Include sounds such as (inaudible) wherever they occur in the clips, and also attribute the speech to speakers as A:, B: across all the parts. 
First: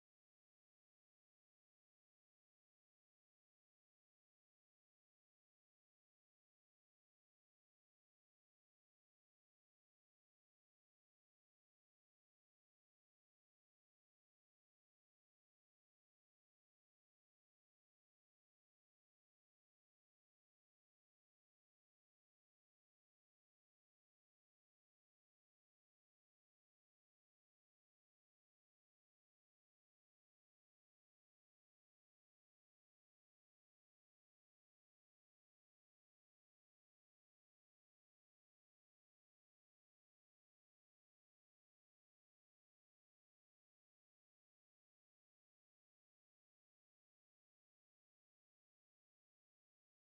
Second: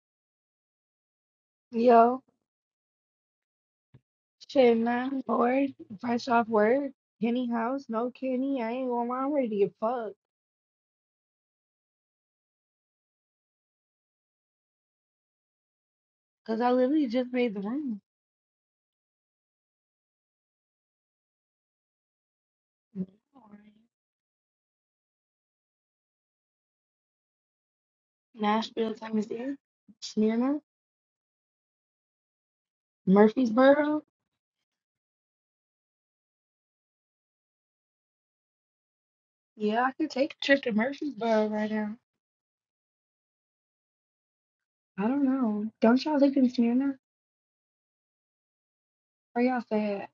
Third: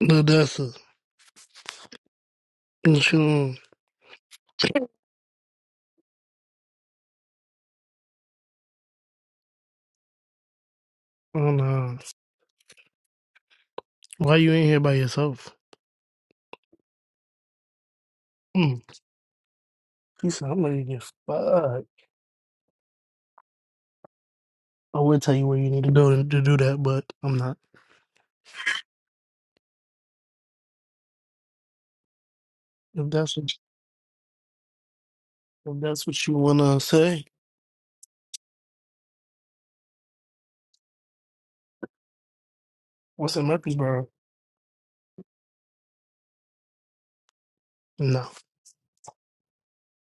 A: Dessa,
B: Yo,
A: what you on?
B: shit, man, bored, fresh off work, Kenny house, no Kenny, I ain't going to lie, I'm ready to get fucked,
A: Oh no. Why you in here by yourself?
B: cause I literally just made the room.
A: Mm. He said, I'm ready to get fucked. I would tell you where you need to go to, to do that, but I'm not.
B: Nashville, Tennessee, Smyrna,
A: If that's what
B: Murfreesboro,
A: if that's what you wanna say,
B: yeah, I could take a trip to Murfreesboro right now.
A: what's in Murfreesboro?
B: I don't know, don't y'all live in Smyrna?
A: No.
B: Where y'all stay at?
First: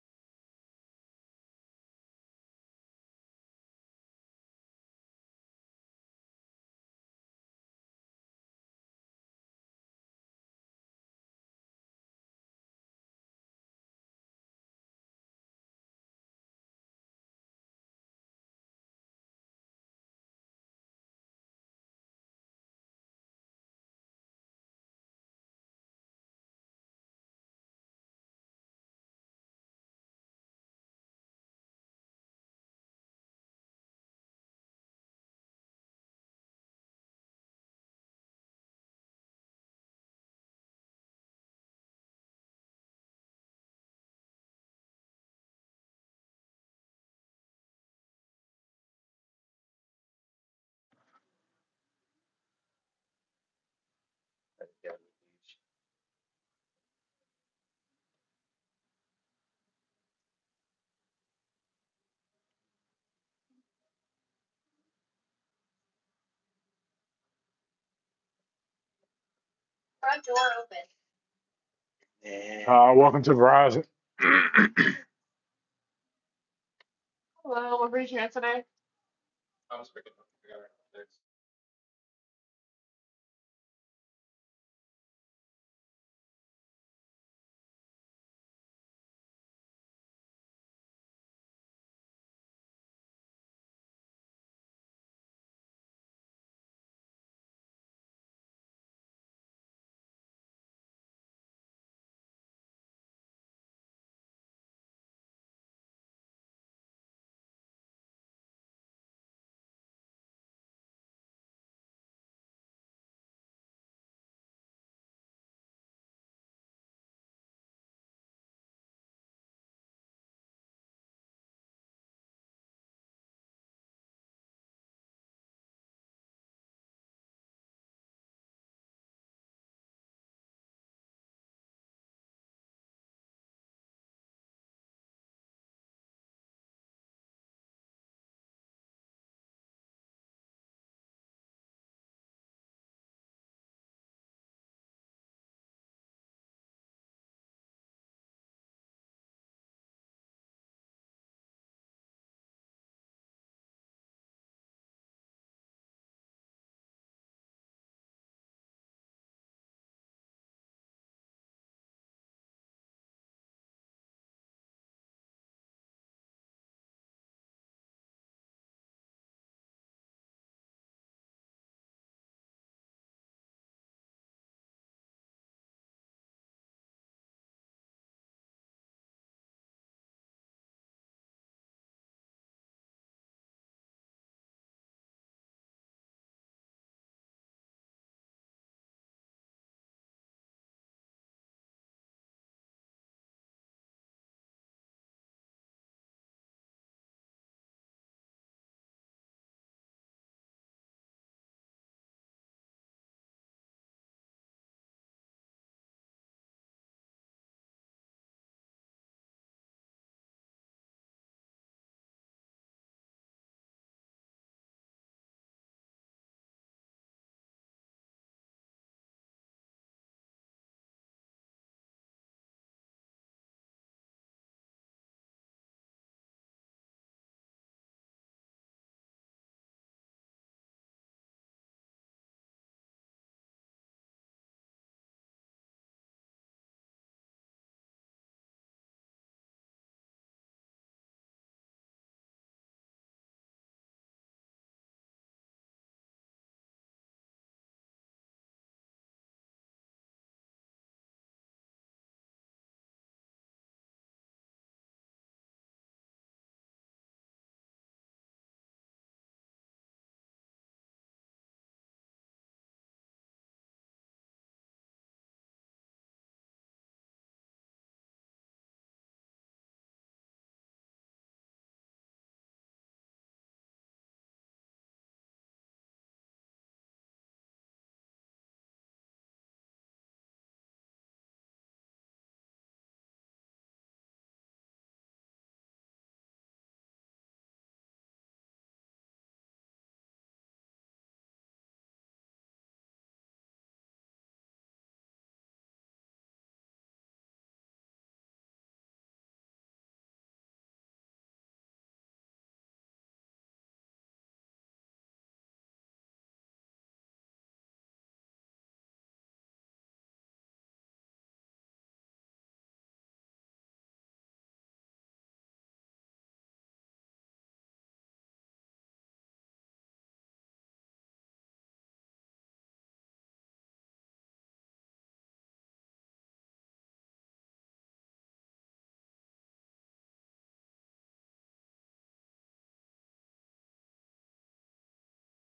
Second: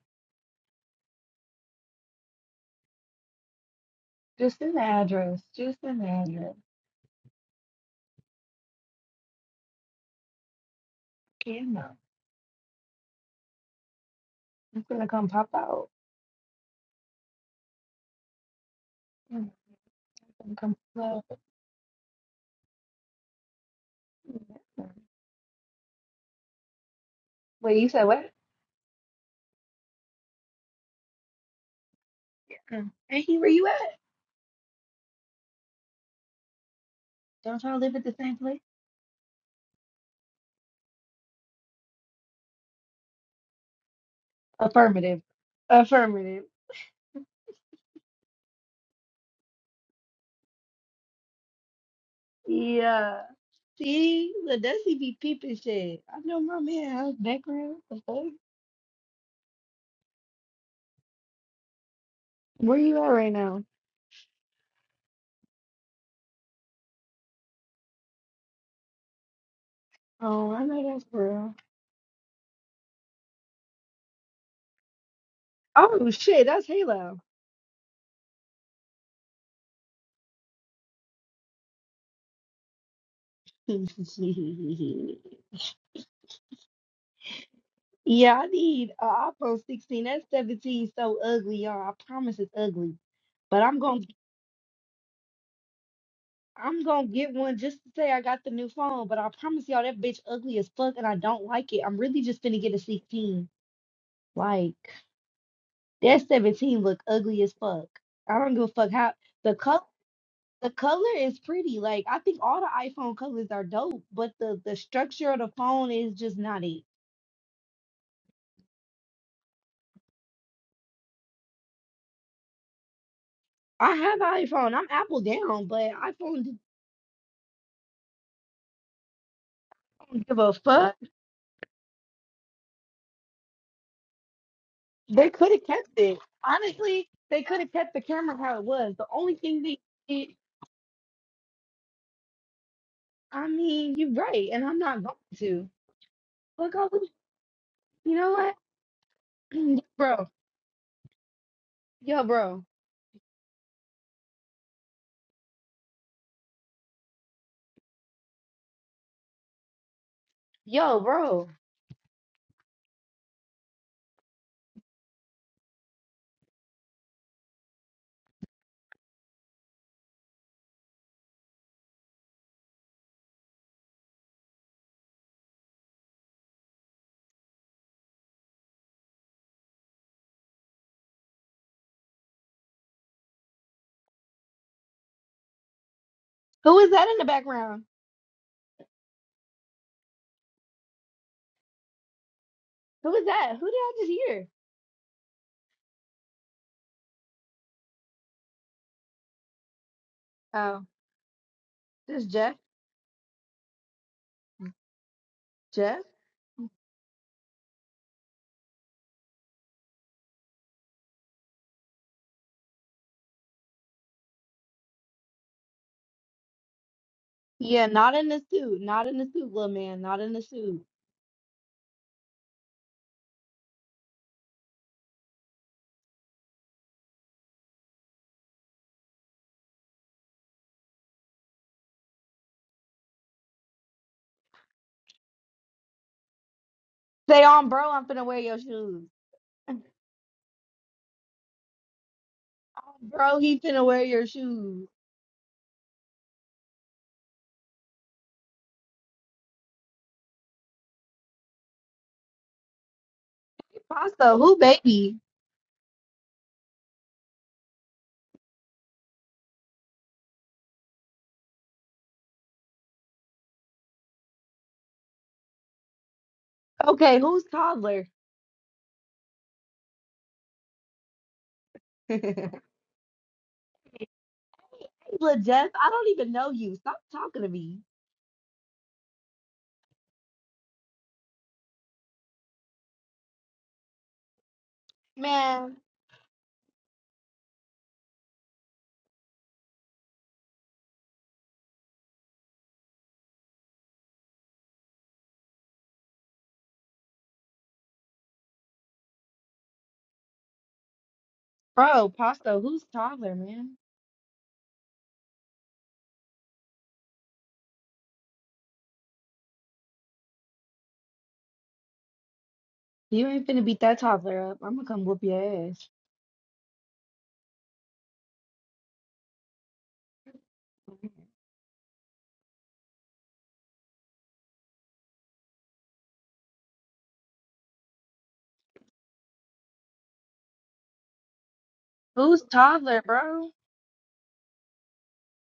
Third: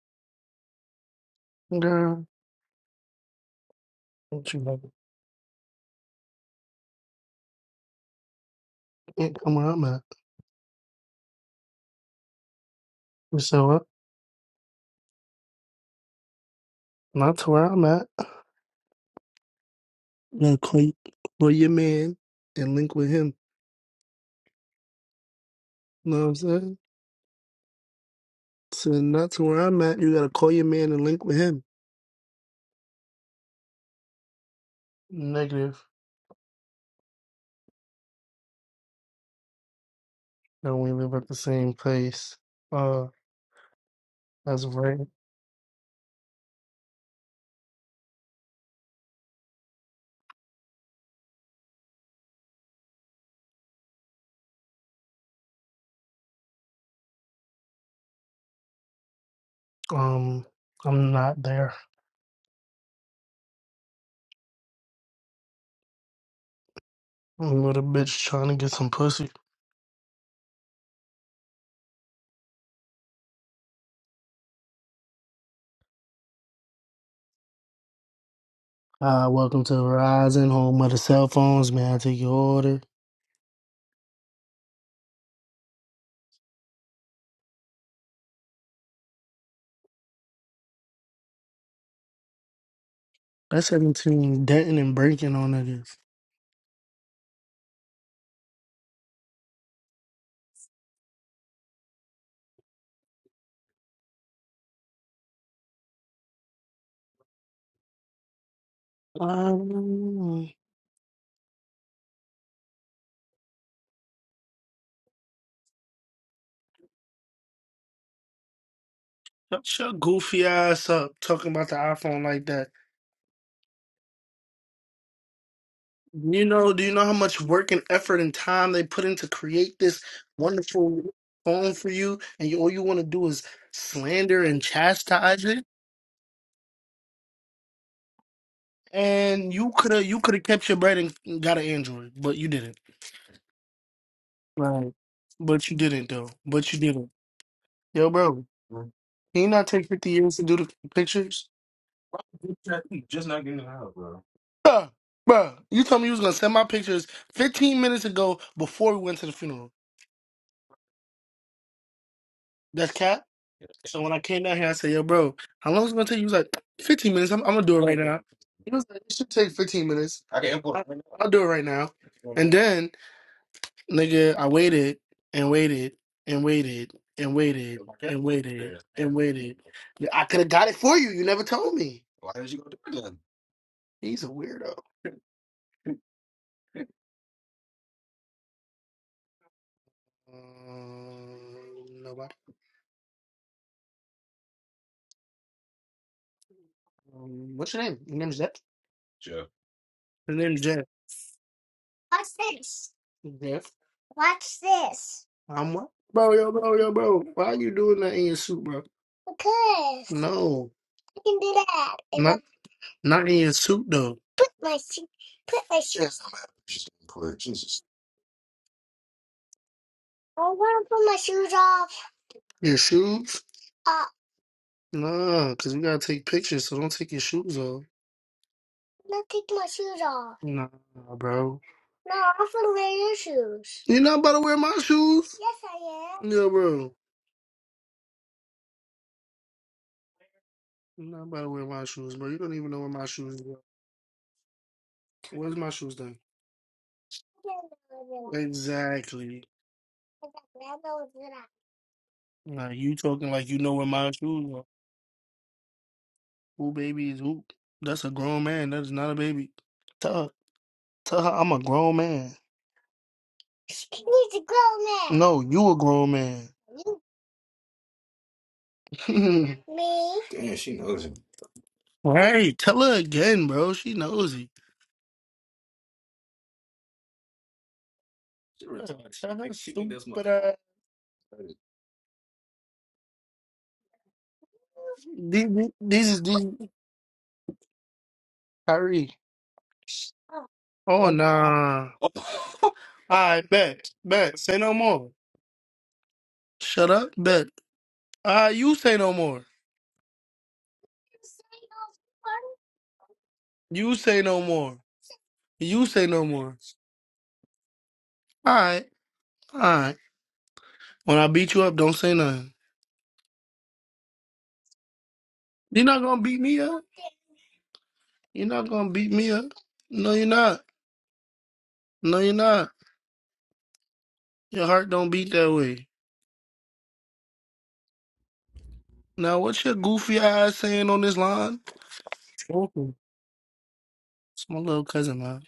A: Girl, don't you
B: Just an
A: like it?
B: address, just an address,
A: can't come where I'm at.
B: can't know.
A: You said what?
B: I'm gonna come pop out.
A: Not to where I'm at.
B: I'm gonna
A: Then
B: come
A: click
B: pop out.
A: for your man and link with him. know what I'm saying?
B: Wait, you said what?
A: So not to where I'm at, you gotta call your man and link with him.
B: Mm. And he, where you at?
A: Negative.
B: Don't y'all live at the same place?
A: that we live at the same place. Uh, that's right.
B: Affirmative. Affirmative. Yeah. See, look, that's he be peeping shit. I know my man house background. The fuck?
A: Um, I'm not there.
B: Where you at right now?
A: I'm with a bitch trying to get some pussy.
C: Front door
B: Oh, I know
C: open.
B: that's real.
C: Uh, welcome to Verizon.
B: Oh shit, that's Halo.
A: Uh, welcome to Verizon, home of the cell phones. May I take your order?
B: (laughs) yeah, I need a iPhone 16. That 17 so ugly, y'all. I promise it's ugly. But
A: That's
B: I'm gonna
A: 17 denting and breaking on niggas.
B: I'm gonna get one just to say I got the new phone. But I promise y'all that bitch ugly as fuck and I don't like it. I'm really just gonna get a 16. Like that 17 look ugly as fuck. I don't give a fuck how the color
A: Um,
B: the color is pretty. Like I think all the iPhone colors are dope, but the the structure of the phone is just not it.
A: shut your goofy ass up talking about the iPhone like that.
B: I have an iPhone. I'm Apple down, but iPhone
A: You
B: didn't
A: know, do you know how much work and effort and time they put in to create this
B: give a fuck.
A: wonderful phone for you? And you, all you want to do is slander and
B: They
A: chastise
B: could
A: it?
B: have kept it. Honestly, they could have kept the camera how it was. The only
A: And
B: thing
A: you
B: they
A: could have you could
B: did,
A: have kept your bread and got an Android, but you didn't.
B: I mean, you're right, and I'm
A: Right.
B: not going to.
A: But you didn't though. But
B: Look,
A: you
B: I would,
A: didn't. Yo,
B: you know
A: bro.
B: what,
A: Can you not
B: (clears throat)
A: take fifty
B: bro,
A: years to do the pictures?
B: yo, bro,
A: Bruh, bruh, you told me you was gonna send my pictures fifteen minutes ago before we went to the funeral.
B: yo, bro.
A: That's cat. So when I came down here, I said, "Yo, bro, how long is it gonna take?" You was like, 15 minutes. I'm, I'm gonna do it right now." It should take fifteen minutes. I'll do it right now. And then Nigga, I waited and waited and waited and waited and waited and waited. I could have got it for you. You never told me.
B: Who is that in the background?
A: Um, nobody.
B: Who was that? Who did I just hear?
A: Um, what's your name? Your name's Jeff. Your name's Jeff.
B: Oh, This
A: What's
B: Jeff.
A: this? Jeff. What's this? I'm what?
B: Jeff.
A: Bro, yo, bro, yo, bro. Why are you doing that in your suit, bro? Because. No. I can do that. Not not in your suit though. Put Put put my my my shoes. shoes
B: yeah, not in the suit. Not in the suit, little man. Not in the suit.
A: I wanna Your shoes? Uh, Nah, cause we gotta take pictures, so don't take your shoes off. Let's take my shoes off. Nah, bro. No, I'm gonna wear your shoes. You're not about to wear my shoes? Yes, I am. Yeah, bro.
B: Say on, bro, I'm finna wear your shoes.
A: You're not about to wear my shoes, bro. You don't even know where
B: On,
A: my
B: bro,
A: shoes
B: he
A: are.
B: finna wear your shoes.
A: Where's my shoes then? I don't know where they are. Exactly. Exactly, I know it's not. Nah, you talking like you know where my
B: Pasta,
A: shoes
B: who
A: are.
B: baby?
A: Who baby is who? That's a grown man. That is not a baby. Tell her, tell her I'm a grown man. He's a grown man. No, you a grown man. You,
B: Okay, who's toddler?
A: (laughs) me.
B: (laughs)
A: right.
B: Little
A: Tell her again, bro. She knows it.
B: Jeff, I don't even know you. Stop talking to me.
A: Tell her stupid ass. These,
B: Man,
A: these is these Kyrie. Oh nah. I bet. Bet. Say no more. Shut up. Bet. Ah, you say no more.
B: bro, Pasta, who's toddler, man?
A: You say no more. You say no more. All right. All right. When I beat you up, don't say nothing.
B: You ain't finna beat that toddler up. I'm gonna come whoop your
A: You're
B: ass.
A: not gonna beat me up. You're not gonna beat me up. No, you're not. No, you're not. Your heart don't beat that way. Now, what's your goofy ass saying on this line?
B: Who's
A: Welcome.
B: toddler, bro?
A: It's my little cousin, man.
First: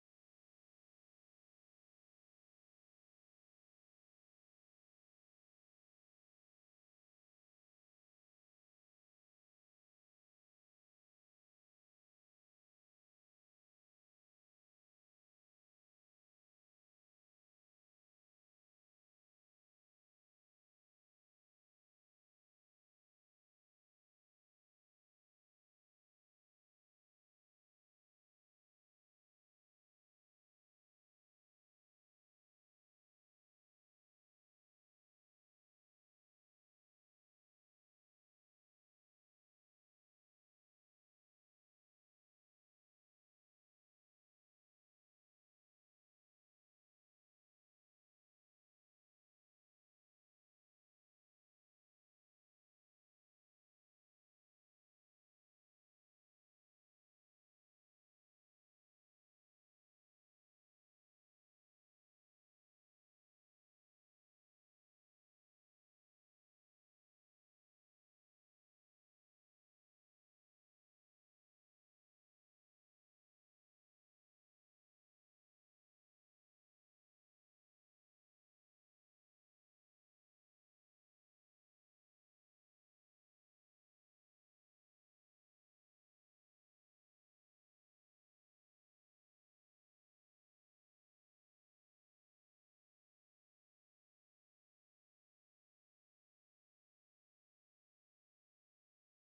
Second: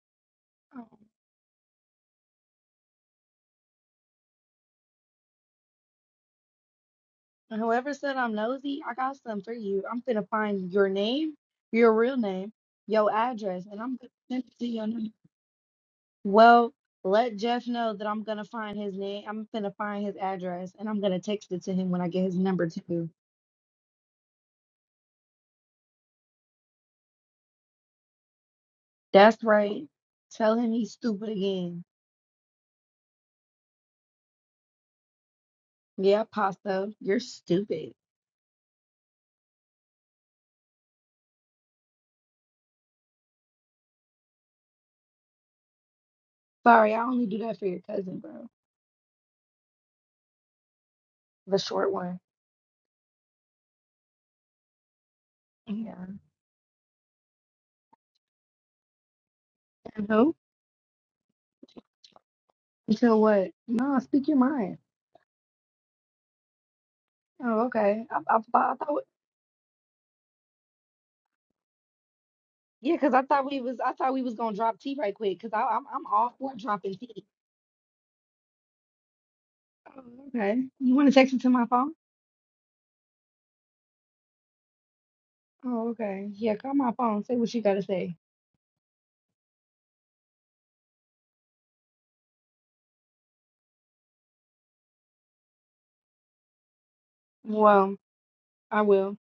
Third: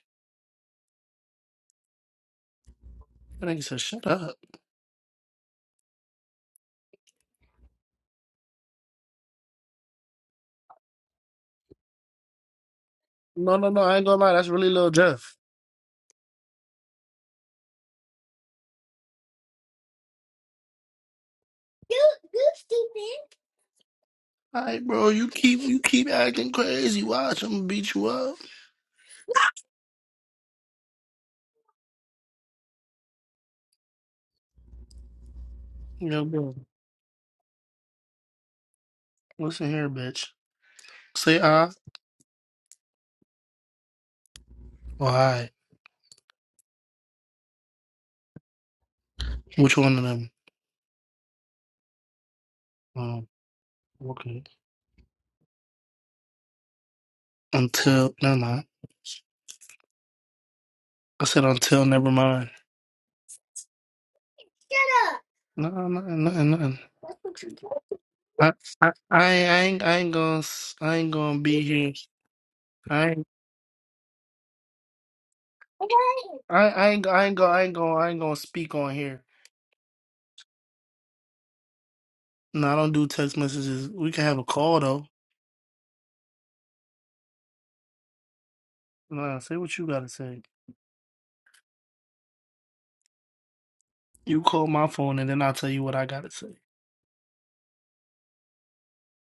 A: That nigga said, shut up.
B: And whoever said I'm nosy, I got something for you. I'm finna find your name, your real name, your
A: No,
B: address,
A: no, no.
B: and
A: I
B: I'm
A: ain't
B: gonna
A: gonna lie.
B: send
A: That's
B: it to
A: really
B: your
A: little
B: name.
A: Jeff.
B: Well, let Jeff know that I'm gonna find his name. I'm finna find his address, and I'm gonna text it to him when I
A: You,
B: get his
A: you
B: number too.
A: stupid. All right, bro. You keep, you keep acting crazy. Watch, I'm gonna beat you up.
B: That's right. Tell him he's stupid again.
A: Yo,
B: Yeah,
A: bro.
B: Pasto, you're stupid.
A: Listen here, bitch. Say I or I.
B: Sorry, I only do that for your cousin, bro.
A: Which one of them?
B: The short one.
A: Um, okay.
B: Yeah.
A: Until, no, no.
B: And who?
A: I said until, never mind.
B: Until what? No, speak your mind.
A: No, nothing, nothing, nothing.
B: Oh, okay. I, I,
A: I,
B: I
A: I,
B: thought.
A: I ain't, I ain't gonna, s- I ain't gonna be here.
B: Yeah,
A: I,
B: because I
A: ain't-
B: thought we was I thought we was gonna drop T right quick because I'm I'm all for
A: I, I
B: dropping
A: ain't, I
B: T.
A: ain't gonna, I ain't gonna, I ain't gonna speak on here.
B: Oh, okay. You want to text it to my phone?
A: No, I don't do text messages. We can have a call though.
B: Oh, okay. Yeah, call my phone. Say what you gotta say.
A: Nah, say what you gotta say. You call my phone and then I'll tell you what I gotta say.
B: Well, I will.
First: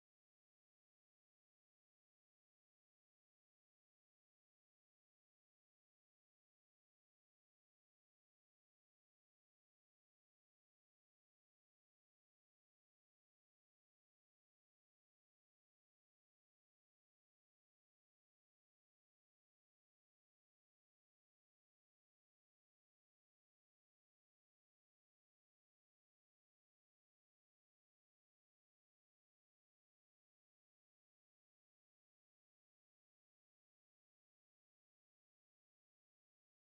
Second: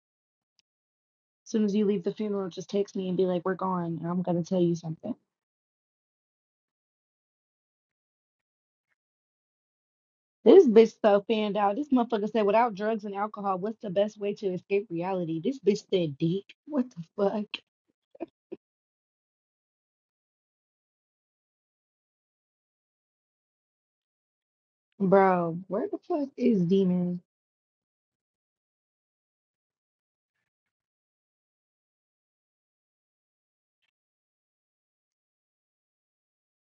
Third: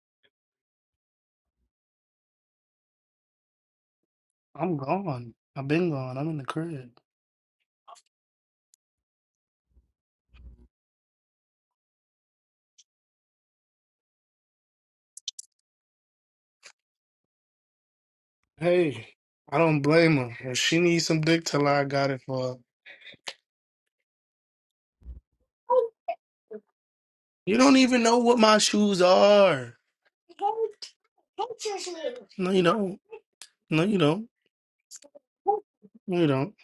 B: As soon as you leave the funeral, just text me and be like, "We're gone. and I'm gonna tell you
A: I'm
B: something.
A: gone. I've been gone. I'm in the crib.
B: This bitch so fanned out. This motherfucker said, "Without drugs and alcohol, what's the best way to escape reality?" This bitch said, "Deek." What the fuck,
A: Hey, I don't blame her. If she needs some dick till I got it for her.
B: bro? Where the fuck is Demon?
A: You don't even know what my shoes are. No, you don't. No, you don't. No, you don't.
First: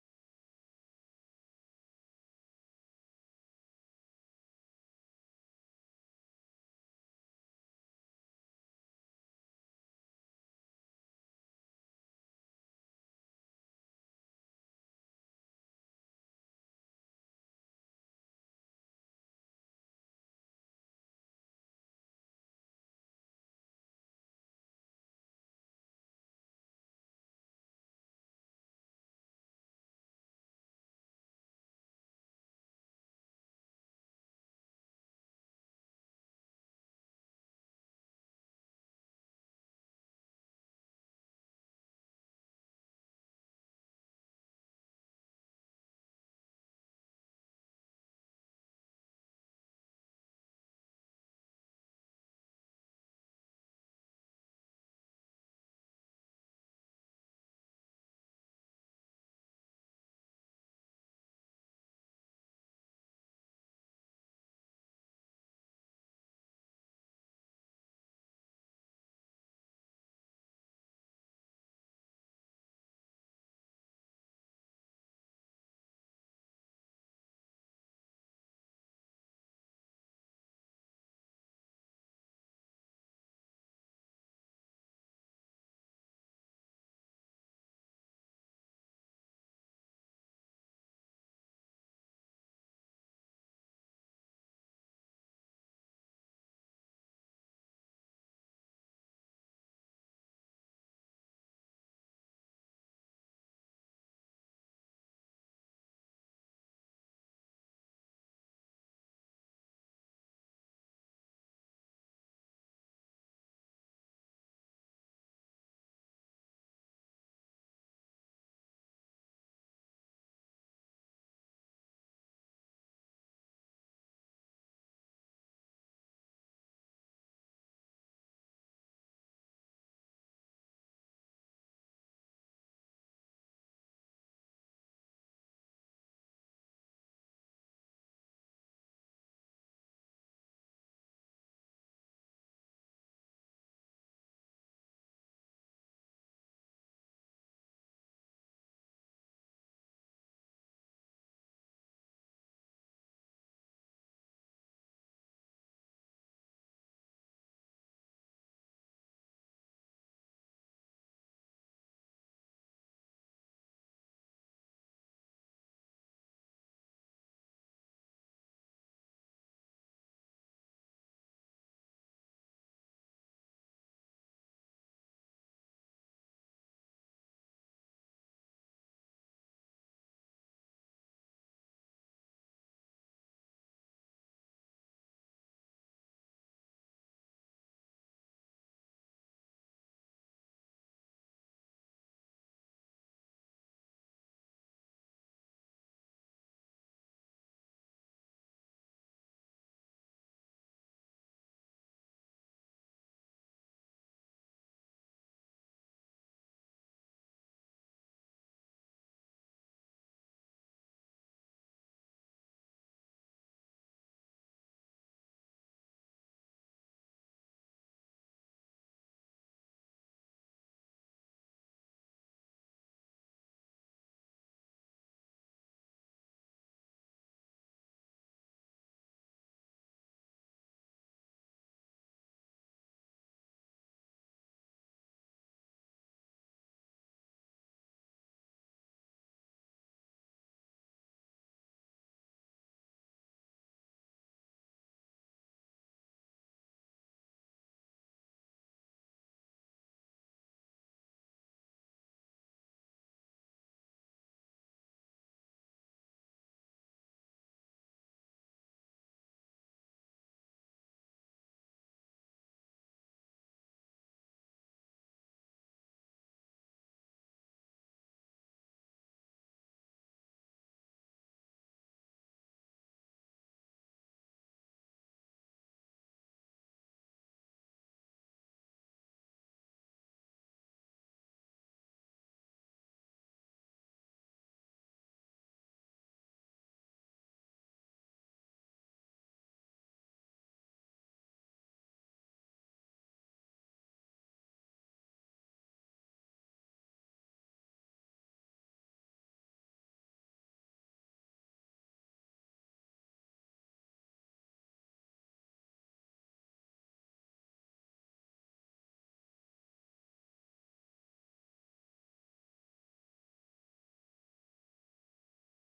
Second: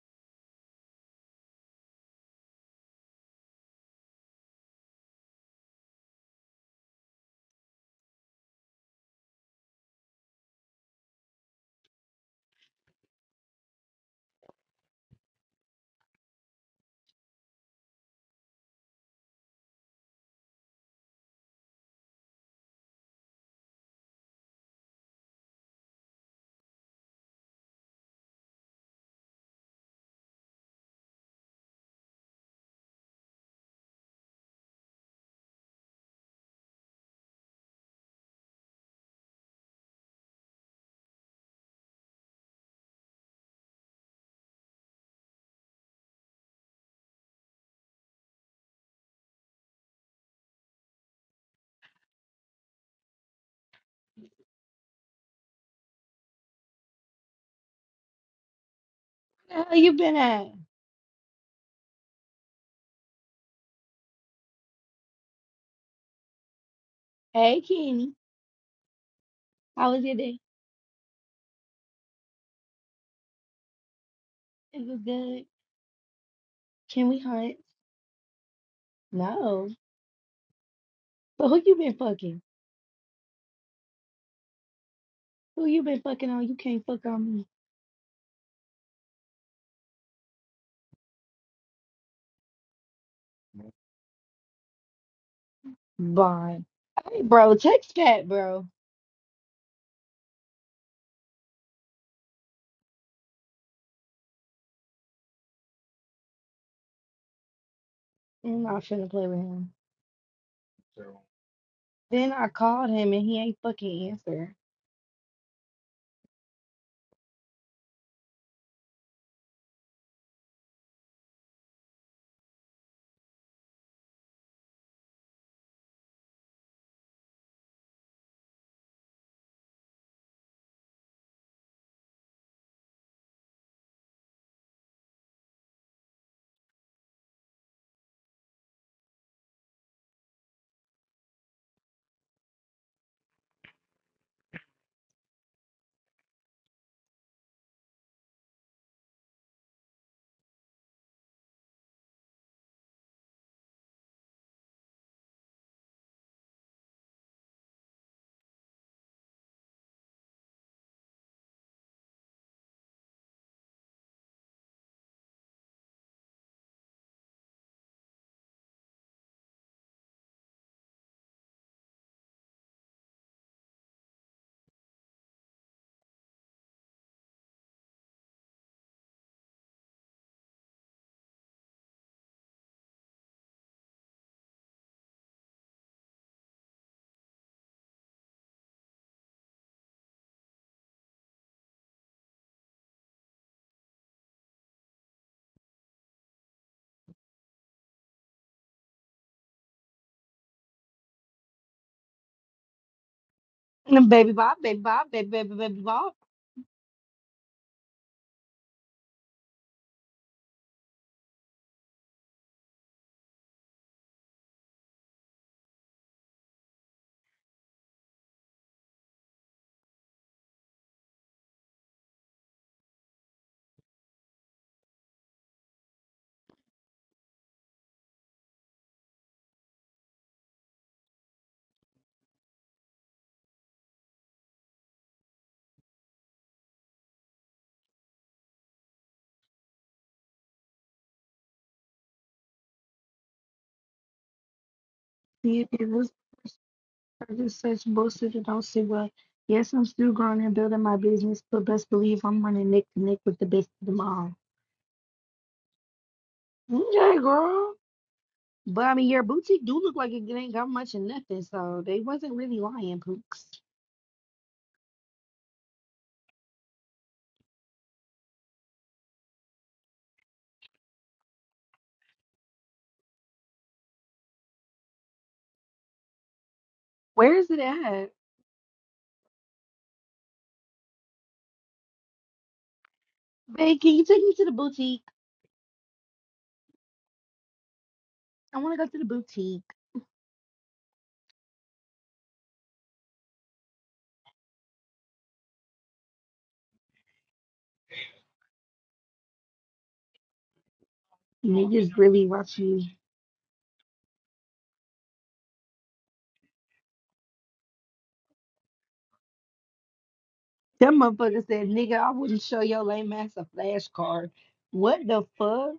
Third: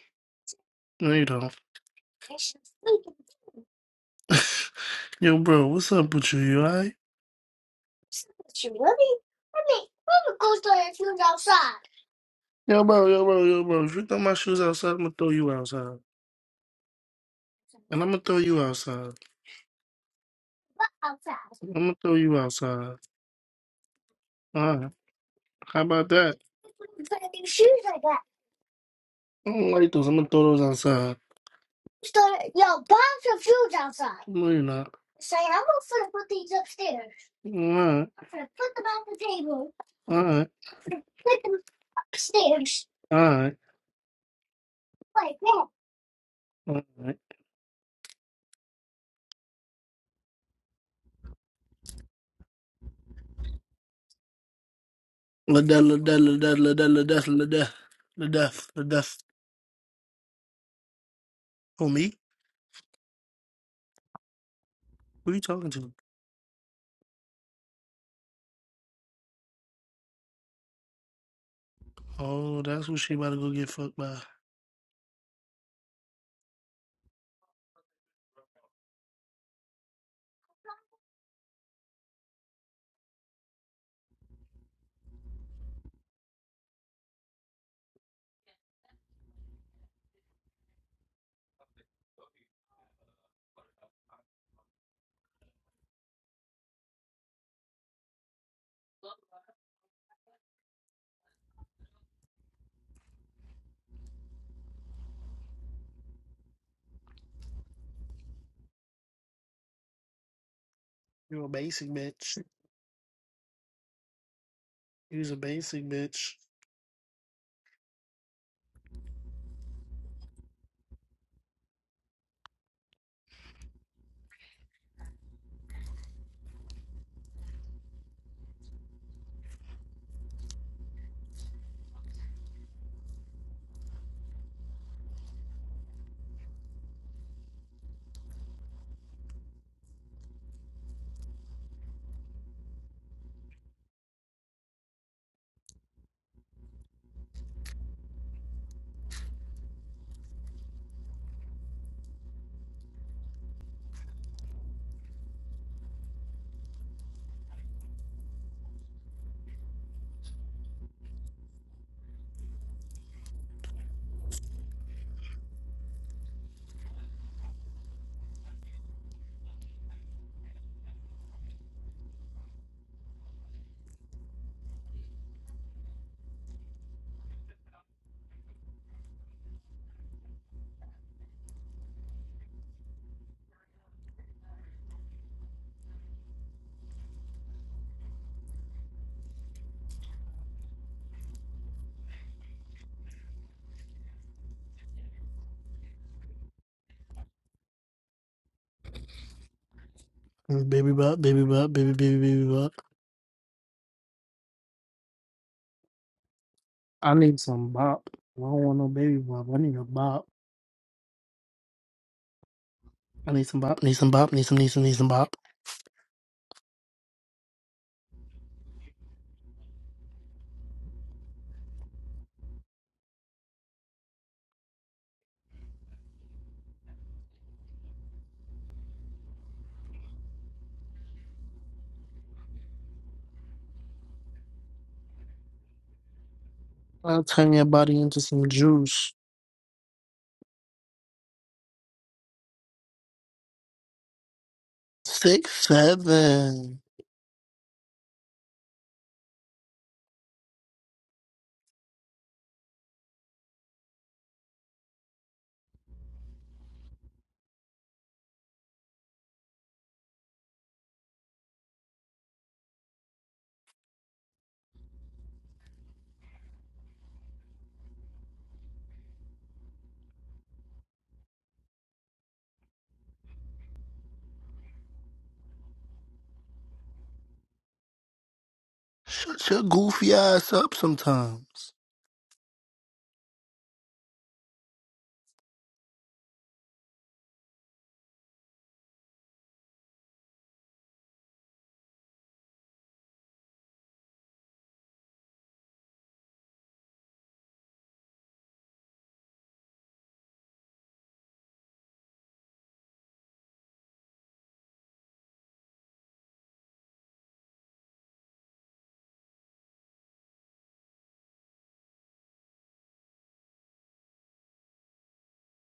A: No, you don't. (laughs) Yo, bro, what's up with you? You alright? Yo, bro, yo, bro, yo, bro. If you throw my shoes outside, I'm gonna throw you outside. And I'm gonna throw you outside. I'm gonna throw you outside. Alright. How about that? I don't like those. I'm gonna throw those outside. Start, yo, Bob's refused outside. No, you're not. Say, I'm gonna put these upstairs. All right. I'm gonna put them on the table. All right. Put them upstairs. All right. Like that. All right. La da la da la da la da la da la da la da la da.
B: Where the hell you been at?
A: Who me? Who you talking to?
B: Hey, Kenny. How was your day?
A: Oh, that's who she about to go get fucked by.
B: It was good. Can we hunt? No. But who you been fucking? Who you been fucking on? You can't fuck on me. Bye. Hey, bro, text Pat, bro. I'm not finna play with him.
A: You a basic
B: Then
A: bitch.
B: I called him and he ain't fucking answer.
A: You's a basic bitch. Mm, Baby bop, baby bop, baby baby baby bop.
B: And Baby Bob, baby Bob, baby, baby, baby Bob.
A: I need some bop. I don't want no baby bop. I need a bop. I need some bop, need some bop, need some, need some, need some bop. I'll turn your body into some juice.
B: Yeah,
A: Six,
B: it was
A: seven.
B: I just such bullshit and don't see what. Yes, I'm still growing and building my business, but best believe I'm running neck to neck with the best of them all. Okay, girl. But I mean, your boutique do look like it ain't got much in nothing, so they wasn't really lying, Pooks. Where is it at?
A: Shut your goofy ass up sometimes.
B: Babe, can you take me to the boutique? I want to go to the boutique. Niggas really watch you. That motherfucker said, nigga, I wouldn't show your lame ass a flashcard. What the fuck?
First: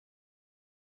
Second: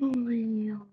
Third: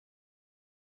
B: For real.